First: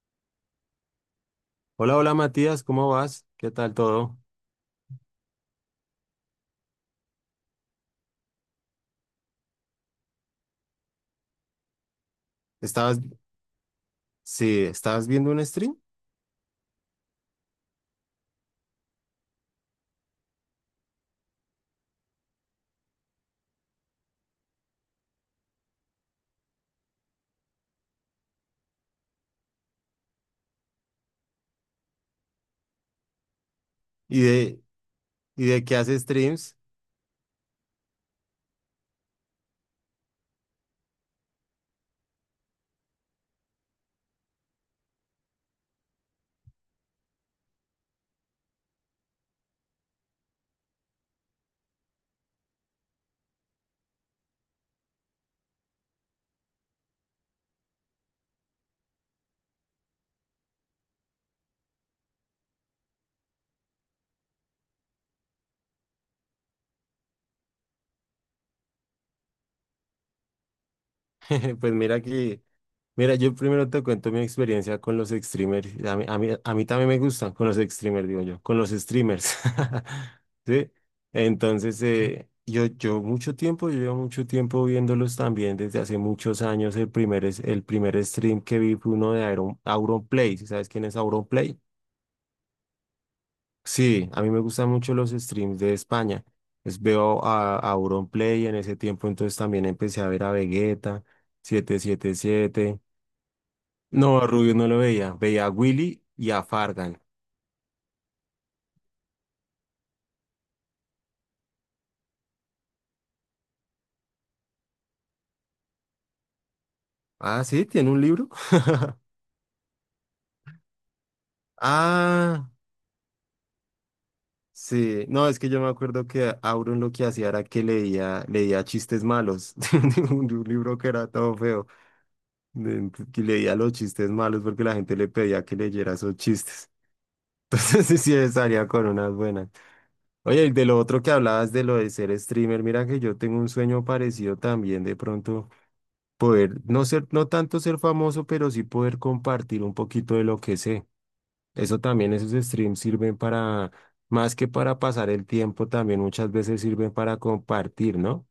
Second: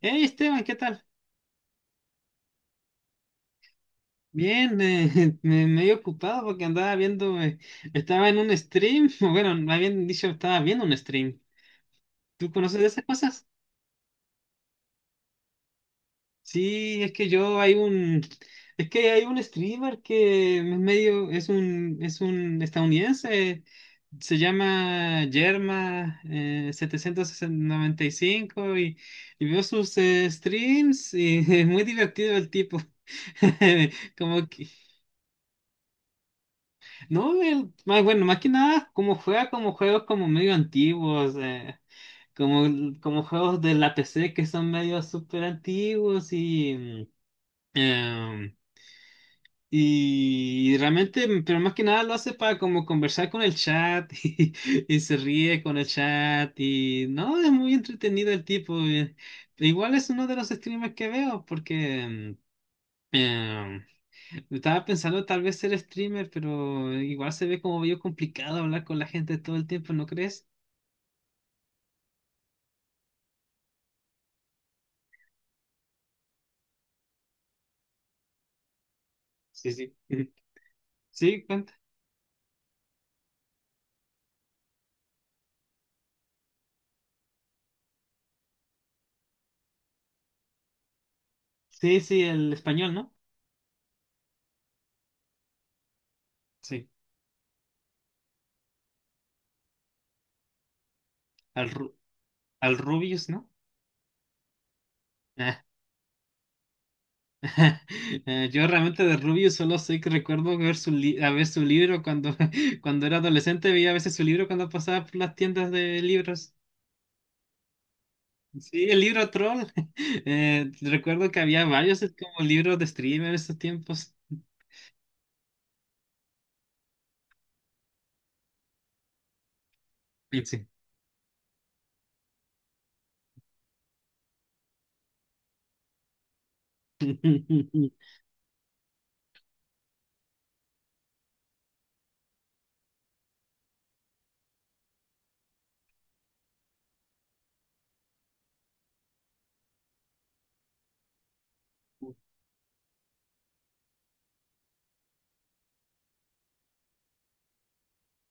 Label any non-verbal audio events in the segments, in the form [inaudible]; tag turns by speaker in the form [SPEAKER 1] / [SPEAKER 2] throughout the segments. [SPEAKER 1] Hey Esteban, ¿qué tal?
[SPEAKER 2] Hola, hola Matías, ¿cómo vas? ¿Qué tal todo?
[SPEAKER 1] Bien, [laughs] medio ocupado porque andaba viendo, estaba en un stream, [laughs] o bueno, más bien dicho, estaba viendo un stream. ¿Tú conoces de
[SPEAKER 2] ¿Estabas,
[SPEAKER 1] esas cosas?
[SPEAKER 2] sí, ¿estabas viendo un stream?
[SPEAKER 1] Sí, es que hay un streamer que es medio, es un estadounidense, se llama Yerma 795 y, cinco y veo sus streams y [laughs] es muy divertido el tipo. [laughs]
[SPEAKER 2] ¿Y
[SPEAKER 1] Como
[SPEAKER 2] de,
[SPEAKER 1] que
[SPEAKER 2] y de qué haces streams?
[SPEAKER 1] no, más, bueno, más que nada, como juega como juegos como medio antiguos, como, como juegos de la PC que son medio súper antiguos eh, y realmente, pero más que nada lo hace para como conversar con el chat [laughs] y se ríe con el chat y no, es muy entretenido el tipo. Igual es uno de los streamers que veo porque... eh, estaba pensando tal vez ser streamer, pero igual se ve como medio complicado hablar con la gente todo el tiempo, ¿no crees?
[SPEAKER 2] [laughs] Pues mira, yo primero te cuento mi experiencia con los streamers. A mí también me gustan con los streamers, digo yo, con los streamers.
[SPEAKER 1] Sí, sí. [laughs]
[SPEAKER 2] [laughs] ¿Sí?
[SPEAKER 1] Sí, cuenta.
[SPEAKER 2] Entonces, yo llevo mucho tiempo viéndolos también desde hace muchos años. El primer stream que vi fue uno de Auron, Auronplay. ¿Sí? ¿Sabes quién es Auronplay?
[SPEAKER 1] Sí, sí, el español, ¿no?
[SPEAKER 2] Sí, a mí me gustan mucho los streams de España.
[SPEAKER 1] Sí.
[SPEAKER 2] Veo a Auronplay en ese tiempo, entonces también empecé a ver a Vegeta
[SPEAKER 1] Al,
[SPEAKER 2] siete, siete,
[SPEAKER 1] Al
[SPEAKER 2] siete.
[SPEAKER 1] Rubius, ¿no?
[SPEAKER 2] No, a Rubio no lo veía. Veía a
[SPEAKER 1] Ah,
[SPEAKER 2] Willy y a Fargan.
[SPEAKER 1] [laughs] yo realmente de Rubius solo sé que recuerdo ver su, a ver su libro cuando, [laughs] cuando era adolescente, veía a veces su libro cuando pasaba por las tiendas de libros.
[SPEAKER 2] Ah, sí, tiene un libro.
[SPEAKER 1] Sí, el
[SPEAKER 2] [laughs]
[SPEAKER 1] libro troll. [laughs] Recuerdo que había varios como
[SPEAKER 2] Ah,
[SPEAKER 1] libros de streamer en esos tiempos.
[SPEAKER 2] sí. No, es que yo me acuerdo que Auron lo que hacía era que leía chistes malos [laughs] de un
[SPEAKER 1] Sí.
[SPEAKER 2] libro que era todo feo. Que leía los chistes malos porque la gente le pedía que leyera esos chistes. [laughs] Entonces
[SPEAKER 1] [laughs]
[SPEAKER 2] sí, sí, salía con unas buenas. Oye, y de lo otro que hablabas de lo de ser streamer, mira que yo tengo un sueño parecido también de pronto poder no ser, no tanto ser famoso, pero sí poder compartir un poquito de lo que sé. Eso también, esos streams sirven para, más que para pasar el tiempo, también muchas veces sirven para compartir, ¿no?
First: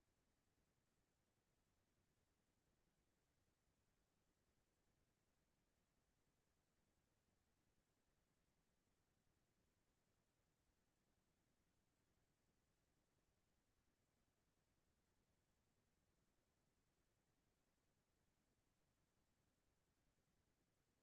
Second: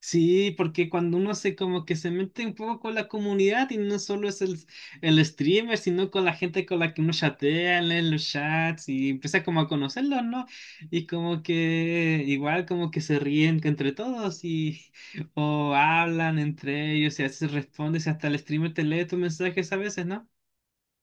[SPEAKER 1] Sí, porque cuando uno se como que se mete un poco con la comunidad y no solo es el streamer, sino con la gente con la que uno chatea, lee los chats y empieza como a conocerlos, ¿no? Y como que igual como que se ríen que entre todos y [laughs] o hablan entre ellos y a veces respondes y hasta el streamer te lee tus mensajes a veces, ¿no?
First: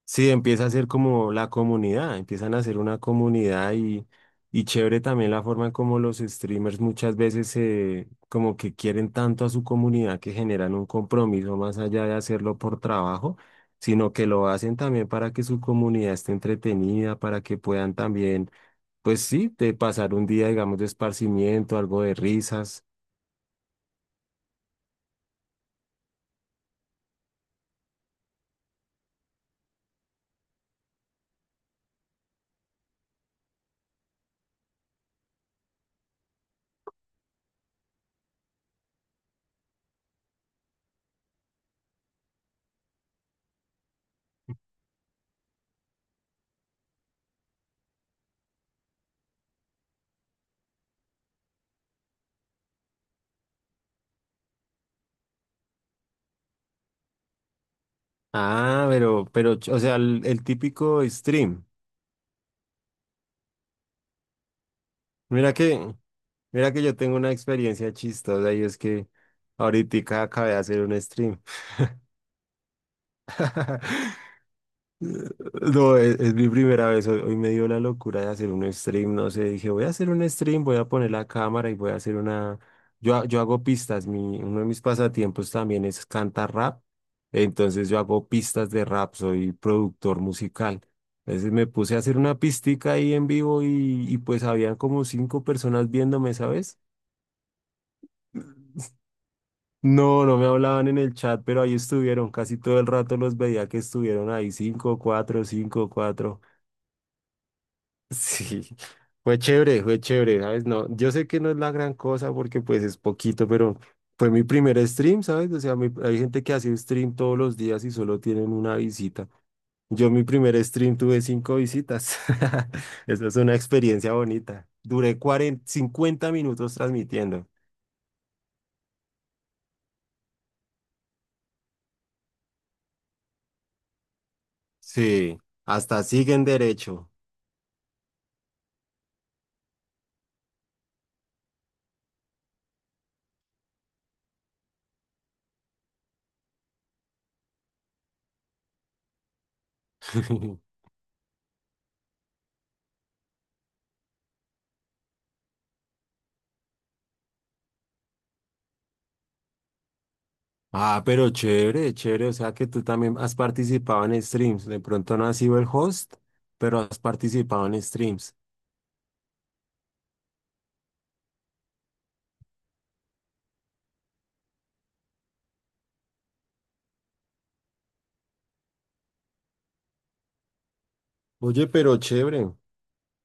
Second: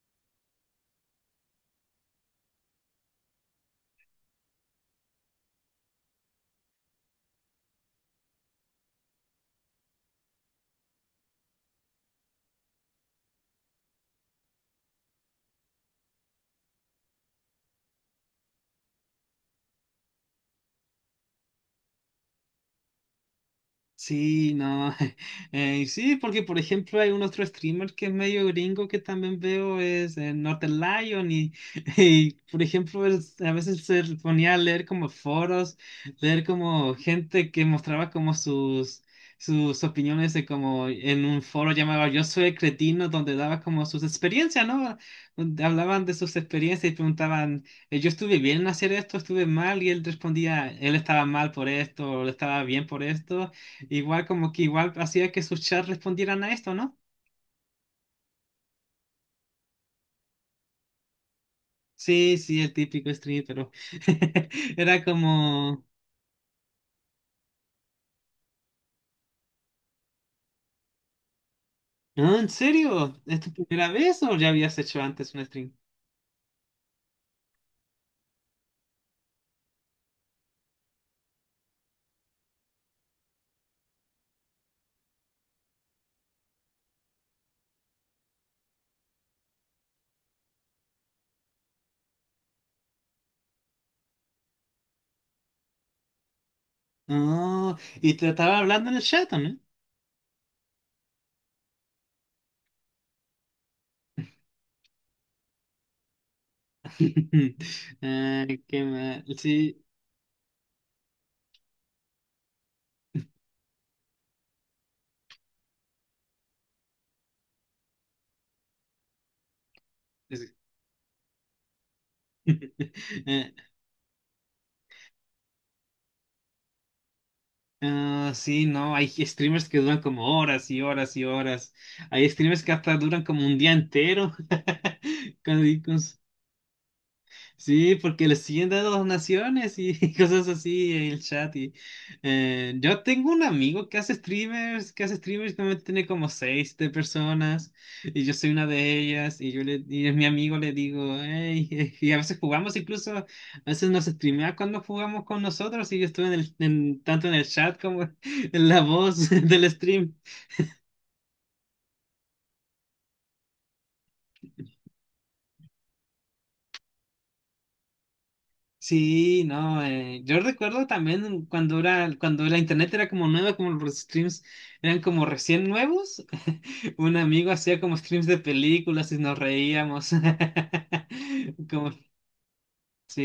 [SPEAKER 2] Sí, empieza a ser como la comunidad, empiezan a ser una comunidad y chévere también la forma en cómo los streamers muchas veces se, como que quieren tanto a su comunidad que generan un compromiso más allá de hacerlo por trabajo, sino que lo hacen también para que su comunidad esté entretenida, para que puedan también, pues sí, de pasar un día, digamos, de esparcimiento, algo de risas.
[SPEAKER 1] Sí, no. [laughs] Sí, porque por ejemplo hay un otro streamer que es medio gringo que también veo, es Northern Lion y, [laughs] y, por ejemplo él a veces se ponía a leer como foros, leer como gente que mostraba como sus, sus opiniones de como en un foro llamado Yo soy el cretino donde daba como sus experiencias, ¿no? Donde hablaban de sus experiencias y preguntaban, yo estuve bien en hacer esto, estuve mal y él respondía, él estaba mal por esto, o él estaba bien por esto. Igual como que igual hacía que sus chats respondieran a esto, ¿no?
[SPEAKER 2] Ah, pero, o sea, el típico stream.
[SPEAKER 1] Sí, sí, el típico stream, pero [laughs] era
[SPEAKER 2] Mira
[SPEAKER 1] como,
[SPEAKER 2] que, mira que yo tengo una experiencia chistosa y es que ahorita acabé de hacer un stream.
[SPEAKER 1] "Ah, ¿en serio? ¿Es tu primera
[SPEAKER 2] [laughs]
[SPEAKER 1] vez o ya habías hecho antes un stream?
[SPEAKER 2] No, es mi primera vez. Hoy me dio la locura de hacer un stream. No sé, dije, voy a hacer un stream, voy a poner la cámara y voy a hacer una. Yo hago pistas. Uno de mis pasatiempos también es cantar rap. Entonces yo hago pistas de rap, soy productor musical. Entonces me puse a hacer una pistica ahí en vivo y pues habían como cinco personas viéndome, ¿sabes?
[SPEAKER 1] Oh, y te estaba hablando en el chat, ¿no?
[SPEAKER 2] No, no me hablaban en el chat, pero ahí estuvieron. Casi todo el rato los veía que estuvieron ahí. Cinco, cuatro, cinco, cuatro. [laughs]
[SPEAKER 1] [laughs] Ay,
[SPEAKER 2] Sí,
[SPEAKER 1] qué mal. Sí.
[SPEAKER 2] fue chévere, ¿sabes? No, yo sé que no es la gran cosa porque pues es poquito, pero fue mi primer stream, ¿sabes? O sea, hay gente que hace stream todos los días y solo tienen una visita. Yo mi
[SPEAKER 1] es-
[SPEAKER 2] primer stream tuve cinco visitas. [laughs]
[SPEAKER 1] [laughs]
[SPEAKER 2] Esa es
[SPEAKER 1] eh,
[SPEAKER 2] una experiencia bonita. Duré 40, 50 minutos transmitiendo.
[SPEAKER 1] ah, sí, no, hay streamers que duran como horas y horas y horas. Hay streamers que hasta duran como un día entero
[SPEAKER 2] Sí,
[SPEAKER 1] [laughs] con
[SPEAKER 2] hasta siguen derecho.
[SPEAKER 1] sí, porque le siguen dando donaciones y [laughs] cosas así en el chat. Y, yo tengo un amigo que hace streamers, que hace streamers que tiene como seis de personas y yo soy una de ellas y yo le, y es mi amigo,
[SPEAKER 2] [laughs]
[SPEAKER 1] le digo, "Ey", [laughs] y a veces jugamos incluso, a veces nos streamea cuando jugamos con nosotros y yo estuve en el, tanto en el chat como [laughs] en la voz [laughs] del stream.
[SPEAKER 2] Ah, pero chévere, chévere. O sea que tú también has participado en streams. De pronto no has sido el host, pero has participado en streams.
[SPEAKER 1] Sí, no, yo recuerdo también cuando era, cuando la internet era como nueva, como los streams eran como recién nuevos, [laughs] un amigo hacía como streams de películas y nos reíamos.
[SPEAKER 2] Oye,
[SPEAKER 1] [laughs] Como,
[SPEAKER 2] pero chévere,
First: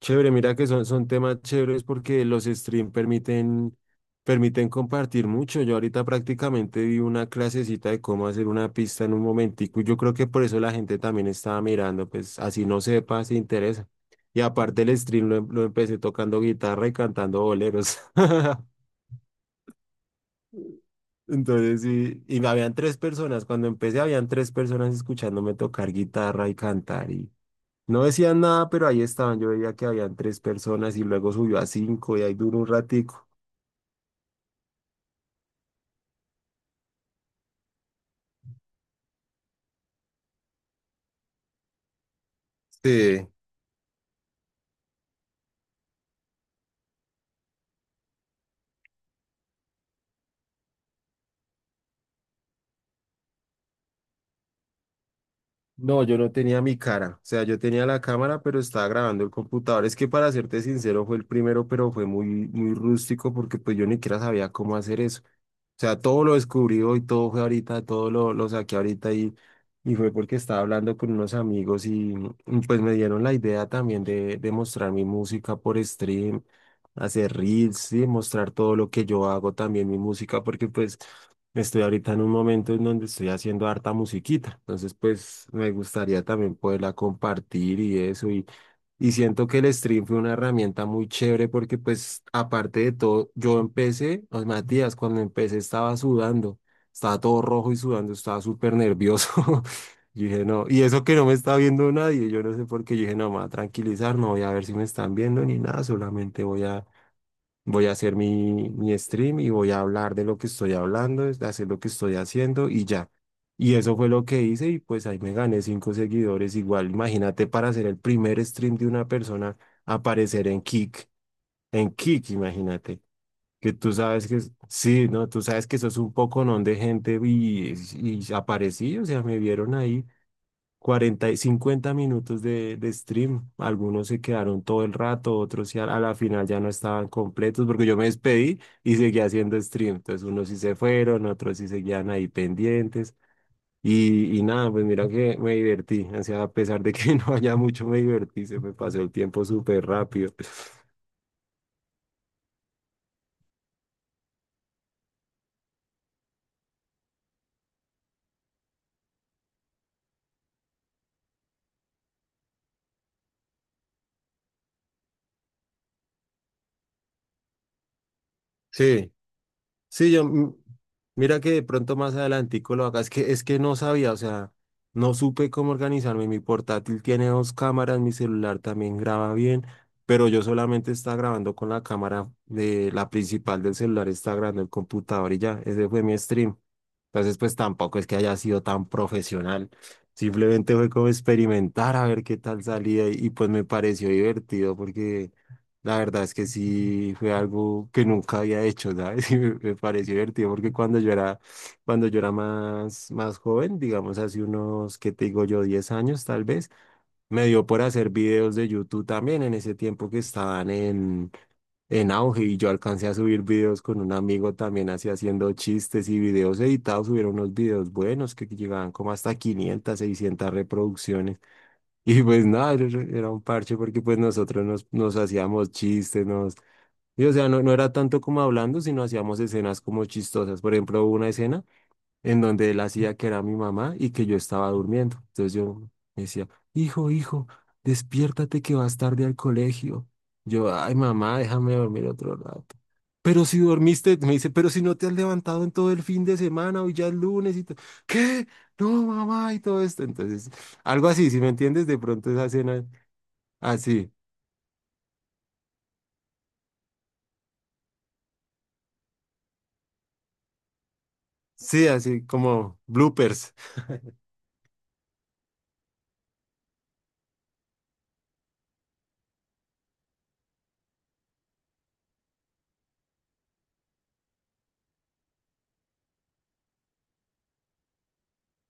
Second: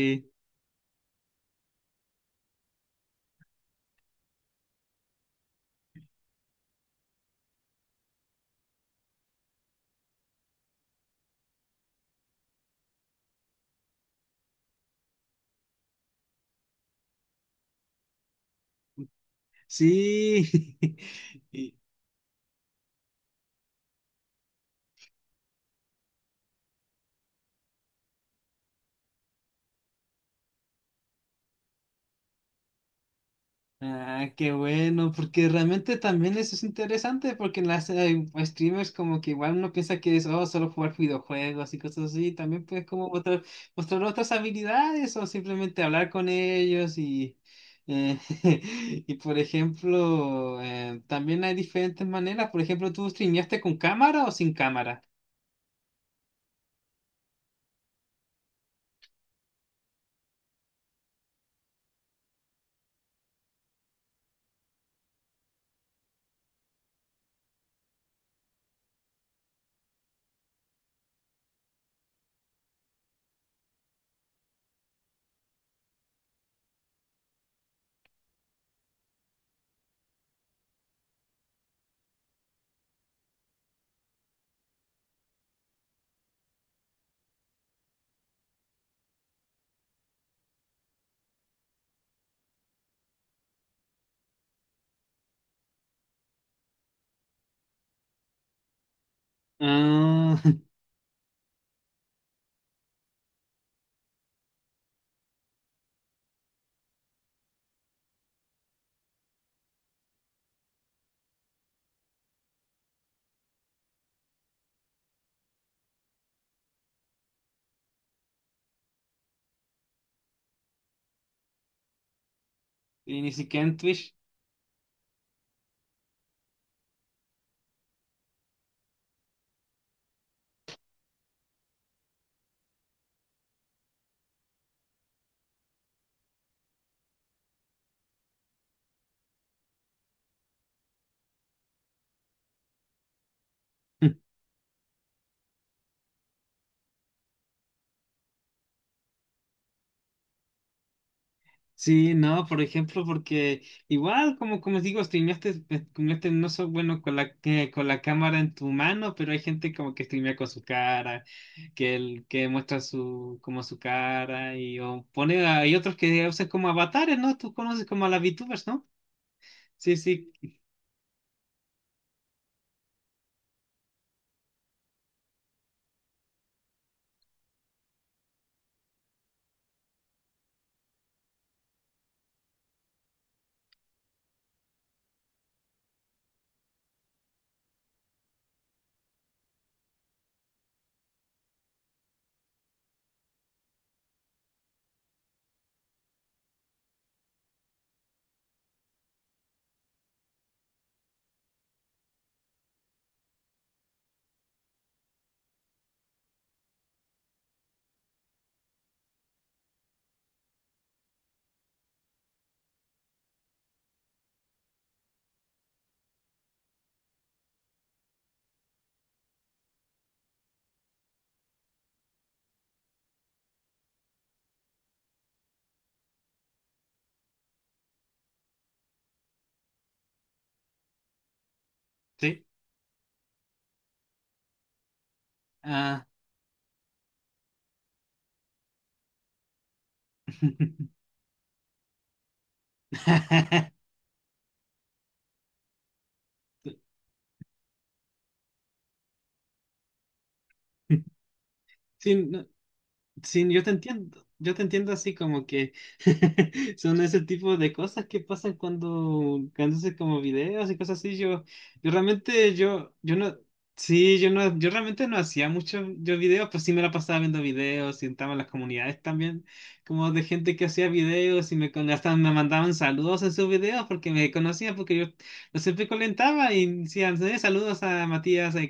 [SPEAKER 2] chévere. Mira que son temas chéveres porque los streams permiten compartir mucho. Yo ahorita prácticamente vi una clasecita de cómo hacer una pista en un momentico. Y yo creo que por eso la gente también estaba mirando, pues así no sepa, se interesa. Y aparte el stream lo empecé tocando guitarra y cantando boleros. [laughs]
[SPEAKER 1] sí. [laughs] Y,
[SPEAKER 2] Entonces, sí, y me habían tres personas. Cuando empecé, habían tres personas escuchándome tocar guitarra y cantar. Y no decían nada, pero ahí estaban. Yo veía que habían tres personas y luego subió a cinco y ahí duró un ratico.
[SPEAKER 1] ah, qué bueno, porque realmente también eso es interesante, porque en las streamers como que igual uno piensa que es oh, solo jugar videojuegos y cosas así, también puedes como
[SPEAKER 2] Sí.
[SPEAKER 1] mostrar, mostrar otras habilidades o simplemente hablar con ellos y, eh, [laughs] y por ejemplo, también hay diferentes maneras, por ejemplo, ¿tú streameaste con cámara o sin cámara?
[SPEAKER 2] No, yo no tenía mi cara. O sea, yo tenía la cámara, pero estaba grabando el computador. Es que para serte sincero, fue el primero, pero fue muy, muy rústico porque pues yo ni siquiera sabía cómo hacer eso. O sea, todo lo descubrió y todo fue ahorita, todo lo saqué ahorita y fue porque estaba hablando con unos amigos y pues me dieron la idea también de mostrar mi música por stream, hacer reels y mostrar todo lo que yo hago también mi música porque pues estoy ahorita en un momento en donde estoy haciendo harta musiquita. Entonces pues me gustaría también poderla compartir y eso y siento que el stream fue una herramienta muy chévere porque pues aparte de todo, yo empecé, oh, Matías, cuando empecé estaba sudando, estaba todo rojo y sudando, estaba súper nervioso. [laughs] Yo
[SPEAKER 1] Ah,
[SPEAKER 2] dije, no,
[SPEAKER 1] [laughs]
[SPEAKER 2] y eso que no me está viendo nadie, yo no sé por qué, yo dije, no, me voy a tranquilizar, no voy a ver si me están viendo ni nada, solamente voy a hacer mi stream y voy a hablar de lo que estoy hablando, de hacer lo que estoy haciendo y ya. Y eso fue lo que hice y pues ahí me gané cinco seguidores. Igual, imagínate para hacer el primer stream de una persona, aparecer en Kick, imagínate.
[SPEAKER 1] y ni siquiera
[SPEAKER 2] Que
[SPEAKER 1] en
[SPEAKER 2] tú
[SPEAKER 1] Twitch.
[SPEAKER 2] sabes que, sí, ¿no? Tú sabes que sos un poconón de gente y aparecí, o sea, me vieron ahí 40 y 50 minutos de stream. Algunos se quedaron todo el rato, otros ya a la final ya no estaban completos porque yo me despedí y seguía haciendo stream. Entonces unos sí se fueron, otros sí seguían ahí pendientes.
[SPEAKER 1] [laughs]
[SPEAKER 2] Y nada, pues mira que me divertí. O sea, a pesar de que [laughs] no haya mucho, me divertí. Se me pasó el tiempo súper rápido.
[SPEAKER 1] Sí, no, por ejemplo, porque igual, como, como digo, streameaste no so bueno con la, con la cámara en tu mano, pero hay gente como que streamea con su cara, que, que muestra su, como su cara, y o pone, hay otros que usan como avatares, ¿no? Tú conoces como a las VTubers, ¿no?
[SPEAKER 2] Sí.
[SPEAKER 1] Sí,
[SPEAKER 2] Sí,
[SPEAKER 1] sí,
[SPEAKER 2] mira que de pronto más adelantico lo haga, es que no sabía, o sea, no supe cómo organizarme, mi portátil tiene dos cámaras, mi celular también graba bien, pero yo solamente estaba grabando con la cámara de la principal del celular, estaba grabando el computador y ya, ese fue mi stream. Entonces, pues tampoco es que haya sido tan profesional. Simplemente fue como experimentar a ver qué tal salía y, pues me pareció divertido porque la verdad es que sí fue algo que nunca había hecho, ¿sabes? [laughs] Y me pareció divertido porque cuando yo era más joven, digamos hace unos, ¿qué te digo yo? 10 años tal vez, me dio por hacer videos de YouTube también en ese tiempo que estaban en auge y yo alcancé a subir videos con un amigo también así haciendo chistes y videos editados, subieron unos videos buenos que llegaban como hasta 500, 600 reproducciones [laughs] y pues nada, era un parche porque pues nosotros nos hacíamos chistes, nos... Y o sea, no, no era tanto como hablando, sino hacíamos escenas como chistosas. Por ejemplo, hubo una escena en
[SPEAKER 1] sí.
[SPEAKER 2] donde él hacía que era mi mamá y que yo estaba durmiendo. Entonces yo
[SPEAKER 1] Ah.
[SPEAKER 2] me decía, hijo, hijo, despiértate que vas tarde al colegio. Yo, ay, mamá, déjame dormir otro rato. Pero si
[SPEAKER 1] [laughs]
[SPEAKER 2] dormiste, me dice, pero si no te has levantado en todo el fin de semana, hoy ya es lunes y todo. ¿Qué? No, mamá, y todo esto. Entonces, algo así, si me entiendes, de
[SPEAKER 1] Sí,
[SPEAKER 2] pronto esa
[SPEAKER 1] no,
[SPEAKER 2] escena
[SPEAKER 1] sí,
[SPEAKER 2] así.
[SPEAKER 1] yo te entiendo así como que [laughs] son ese tipo de cosas que pasan cuando, cuando haces como videos y cosas así. Yo,
[SPEAKER 2] Sí,
[SPEAKER 1] yo
[SPEAKER 2] así
[SPEAKER 1] realmente,
[SPEAKER 2] como
[SPEAKER 1] yo no,
[SPEAKER 2] bloopers.
[SPEAKER 1] sí, yo no, yo realmente no hacía muchos yo videos, pues sí me la pasaba viendo videos y entraba en las comunidades también, como de gente que hacía videos y me, hasta me mandaban saludos en sus videos porque me conocían, porque yo los siempre comentaba y decían, saludos a Matías. [laughs] a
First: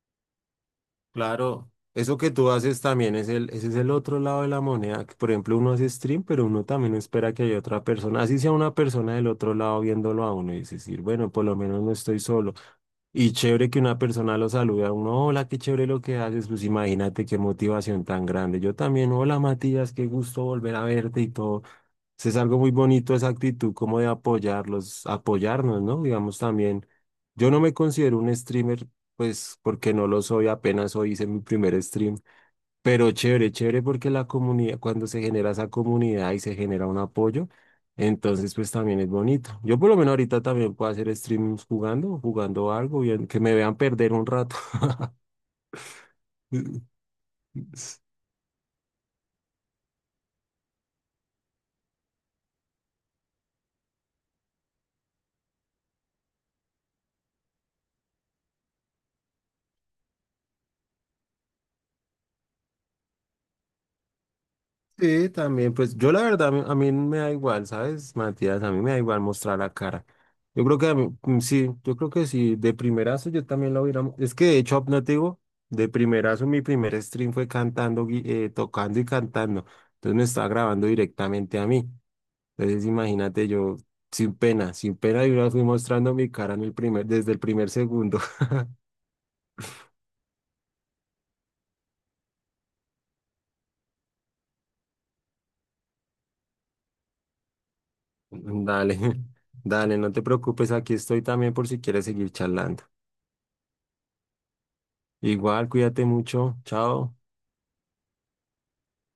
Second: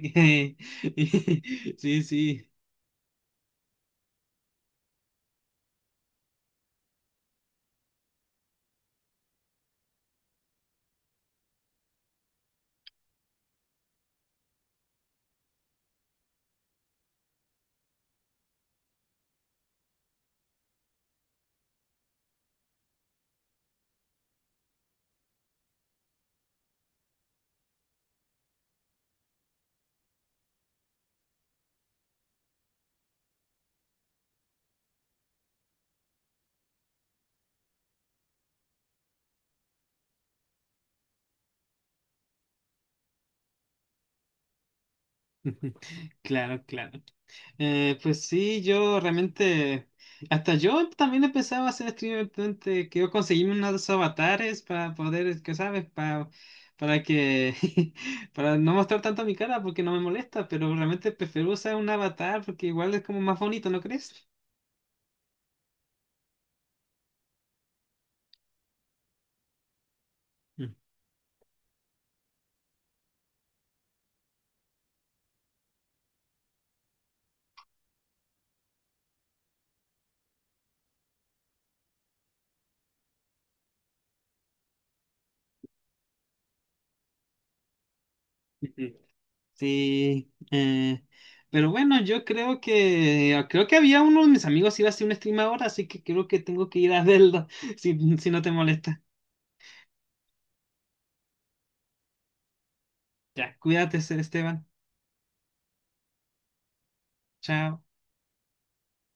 [SPEAKER 2] Claro,
[SPEAKER 1] sí,
[SPEAKER 2] eso que
[SPEAKER 1] sí.
[SPEAKER 2] tú haces también ese es el otro lado de la moneda, que por ejemplo uno hace stream, pero uno también espera que haya otra persona, así sea una persona del otro lado viéndolo a uno y decir, bueno, por lo menos no estoy solo. Y chévere que una persona lo salude a uno, hola, qué chévere lo que haces, pues imagínate qué motivación tan grande. Yo también, hola Matías, qué gusto volver a verte y todo. Sí, es algo muy bonito esa actitud como de apoyarlos, apoyarnos, ¿no? Digamos también, yo no me considero un streamer, pues porque no lo soy, apenas hoy hice mi primer stream, pero chévere, chévere porque la comunidad, cuando se genera esa comunidad y se genera un apoyo, entonces pues también es bonito. Yo por lo menos ahorita también puedo hacer streams jugando, jugando algo, bien, que me vean perder un rato.
[SPEAKER 1] [laughs] Claro, claro.
[SPEAKER 2] [laughs]
[SPEAKER 1] Pues sí, yo realmente, hasta yo también empezaba a hacer streamer, realmente, que yo conseguí unos avatares para poder, que sabes, para que, [laughs] para no mostrar tanto mi cara porque no me molesta, pero realmente prefiero usar un avatar porque igual es como más bonito, ¿no crees?
[SPEAKER 2] Sí, también, pues yo la verdad, a mí me da igual, ¿sabes, Matías? A mí me da igual mostrar la cara. Yo
[SPEAKER 1] Mm.
[SPEAKER 2] creo
[SPEAKER 1] [laughs]
[SPEAKER 2] que a mí, sí, yo creo que sí, de primerazo yo también lo hubiera. Es que de hecho, no te digo, de primerazo mi primer stream fue cantando, tocando y cantando. Entonces me estaba grabando directamente a mí. Entonces imagínate yo, sin pena, sin pena, yo ya fui mostrando mi cara desde el primer segundo. [laughs]
[SPEAKER 1] Ujú. Sí, pero bueno, yo creo que, ah, creo que había uno de mis amigos iba a hacer un stream ahora, así que creo que tengo que ir a verlo, [laughs] si no te
[SPEAKER 2] Dale,
[SPEAKER 1] molesta.
[SPEAKER 2] [laughs] dale, no te preocupes, aquí estoy también por si quieres seguir charlando.
[SPEAKER 1] Ya, cuídate, Esteban.
[SPEAKER 2] Igual, cuídate mucho. Chao.
[SPEAKER 1] Chao.